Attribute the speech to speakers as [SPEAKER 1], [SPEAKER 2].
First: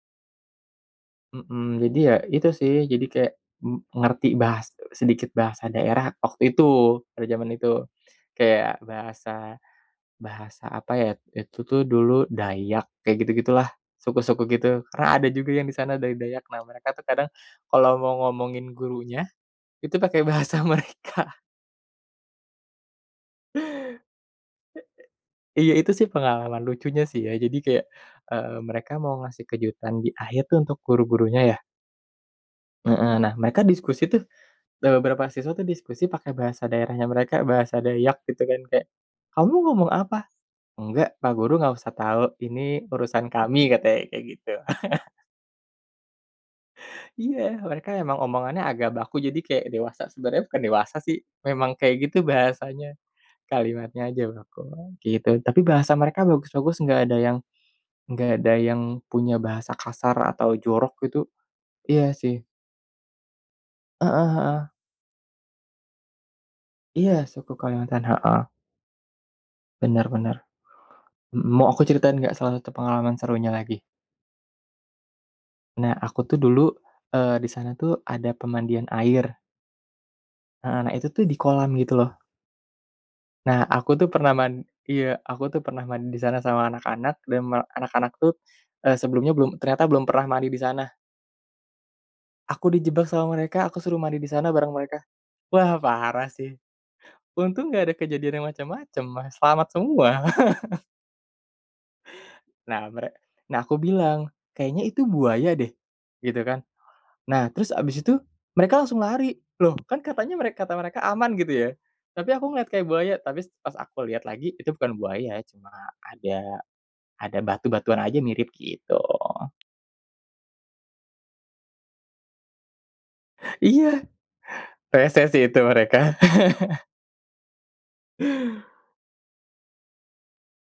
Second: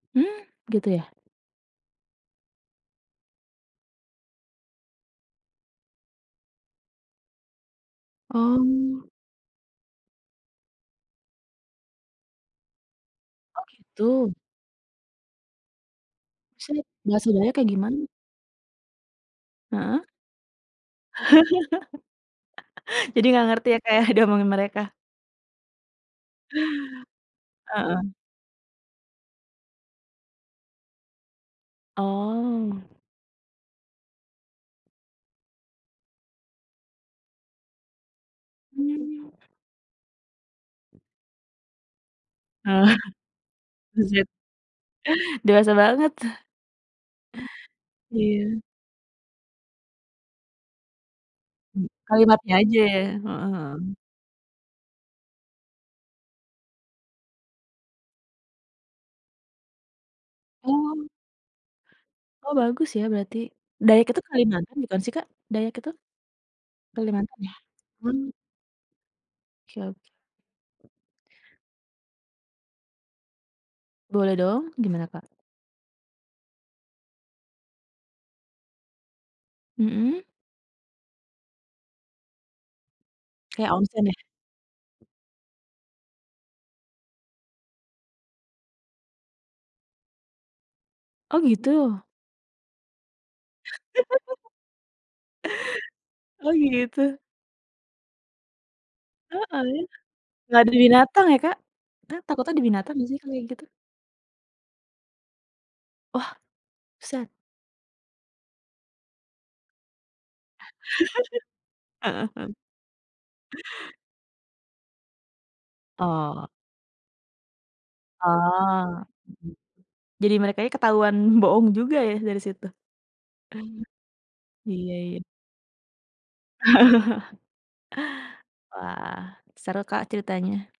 [SPEAKER 1] Hmm, gitu, ya?
[SPEAKER 2] Mhm, jadi ya itu sih, jadi kayak m ngerti bahas sedikit bahasa daerah waktu itu, pada zaman itu. Kayak
[SPEAKER 1] Oh.
[SPEAKER 2] bahasa, bahasa apa ya. Itu tuh dulu Dayak, kayak
[SPEAKER 1] Oh,
[SPEAKER 2] gitu-gitulah,
[SPEAKER 1] gitu.
[SPEAKER 2] suku-suku gitu. Karena ada juga yang di sana dari Dayak. Nah,
[SPEAKER 1] [unintelligible]
[SPEAKER 2] mereka tuh kadang
[SPEAKER 1] Bahasa Dayak kayak
[SPEAKER 2] kalau
[SPEAKER 1] gimana?
[SPEAKER 2] mau ngomongin gurunya, itu
[SPEAKER 1] Heeh.
[SPEAKER 2] pakai bahasa mereka.
[SPEAKER 1] Jadi, enggak ngerti, ya, Kak, ya, diomongin mereka?
[SPEAKER 2] Iya. Itu, sih, pengalaman lucunya, sih, ya. Jadi, kayak,
[SPEAKER 1] Heeh.
[SPEAKER 2] eee, mereka mau ngasih kejutan di akhir, tuh, untuk guru-gurunya, ya.
[SPEAKER 1] Oh.
[SPEAKER 2] Heeh. Nah, mereka diskusi, tuh, eee, beberapa siswa, tuh, diskusi pakai bahasa daerahnya mereka, bahasa Dayak, gitu, kan, kayak,
[SPEAKER 1] Hmm.
[SPEAKER 2] "Kamu ngomong apa?" "Enggak, Pak Guru enggak usah tahu. Ini
[SPEAKER 1] Oh,
[SPEAKER 2] urusan kami," katanya kayak
[SPEAKER 1] buset.
[SPEAKER 2] gitu.
[SPEAKER 1] Dewasa banget.
[SPEAKER 2] Iya. Mereka emang
[SPEAKER 1] Iya.
[SPEAKER 2] omongannya agak baku, jadi kayak dewasa. Sebenarnya bukan dewasa, sih, memang
[SPEAKER 1] M
[SPEAKER 2] kayak gitu
[SPEAKER 1] kalimatnya aja,
[SPEAKER 2] bahasanya.
[SPEAKER 1] ya? Mhm mhm.
[SPEAKER 2] Kalimatnya aja baku, ah, gitu. Tapi, bahasa mereka bagus-bagus, enggak ada yang enggak ada yang punya bahasa kasar atau jorok
[SPEAKER 1] Oh
[SPEAKER 2] gitu, iya, sih.
[SPEAKER 1] Oh, bagus, ya, berarti. Dayak itu
[SPEAKER 2] Heeh heeh.
[SPEAKER 1] Kalimantan bukan, sih, Kak? Dayak itu?
[SPEAKER 2] Iya,
[SPEAKER 1] Kalimantan, ya?
[SPEAKER 2] suku Kalimantan.
[SPEAKER 1] Hmm.
[SPEAKER 2] Heeh.
[SPEAKER 1] Oke oke.
[SPEAKER 2] Benar benar. Mhm, mau aku ceritain enggak salah satu pengalaman serunya lagi?
[SPEAKER 1] Boleh, dong. Gimana, Kak?
[SPEAKER 2] Nah, aku, tuh, dulu eee, di sana, tuh, ada pemandian air.
[SPEAKER 1] Mhm.
[SPEAKER 2] Heeh, nah itu tuh, di kolam, gitu loh. Nah,
[SPEAKER 1] Kayak
[SPEAKER 2] aku,
[SPEAKER 1] onsen,
[SPEAKER 2] tuh,
[SPEAKER 1] ya?
[SPEAKER 2] pernah man iya. Aku, tuh, pernah mandi di sana sama anak-anak, dan me anak-anak, tuh, eee, sebelumnya belum ternyata belum pernah mandi di sana.
[SPEAKER 1] Oh, gitu?
[SPEAKER 2] Aku dijebak sama mereka. Aku suruh mandi di sana bareng mereka. Wah, parah,
[SPEAKER 1] Oh,
[SPEAKER 2] sih.
[SPEAKER 1] gitu.
[SPEAKER 2] Untung enggak ada kejadian yang macam-macam, ah,
[SPEAKER 1] Heeh,
[SPEAKER 2] selamat
[SPEAKER 1] ya.
[SPEAKER 2] semua.
[SPEAKER 1] Enggak ada binatang, ya, Kak? Ta takutnya ada
[SPEAKER 2] Nah,
[SPEAKER 1] binatang
[SPEAKER 2] mere
[SPEAKER 1] enggak, sih, kalau kayak
[SPEAKER 2] Nah,
[SPEAKER 1] gitu?
[SPEAKER 2] aku bilang, "Kayaknya itu buaya, deh"
[SPEAKER 1] Wah,
[SPEAKER 2] gitu, kan.
[SPEAKER 1] buset
[SPEAKER 2] Nah, terus abis itu, mereka langsung lari. Loh, kan, katanya mereka kata mereka aman, gitu, ya.
[SPEAKER 1] Heeh
[SPEAKER 2] Tapi, aku
[SPEAKER 1] heeh.
[SPEAKER 2] ngeliat kayak buaya, tapi pas aku liat lagi, itu bukan buaya. Cuma ada,
[SPEAKER 1] Oh.
[SPEAKER 2] ada batu-batuan aja, mirip, gitu.
[SPEAKER 1] Oh, mhm. Jadi, mereka ini ketahuan bohong juga, ya, dari situ?
[SPEAKER 2] Iya.
[SPEAKER 1] Iya iya.
[SPEAKER 2] Resek, sih, itu mereka.
[SPEAKER 1] Wah, seru, Kak, ceritanya.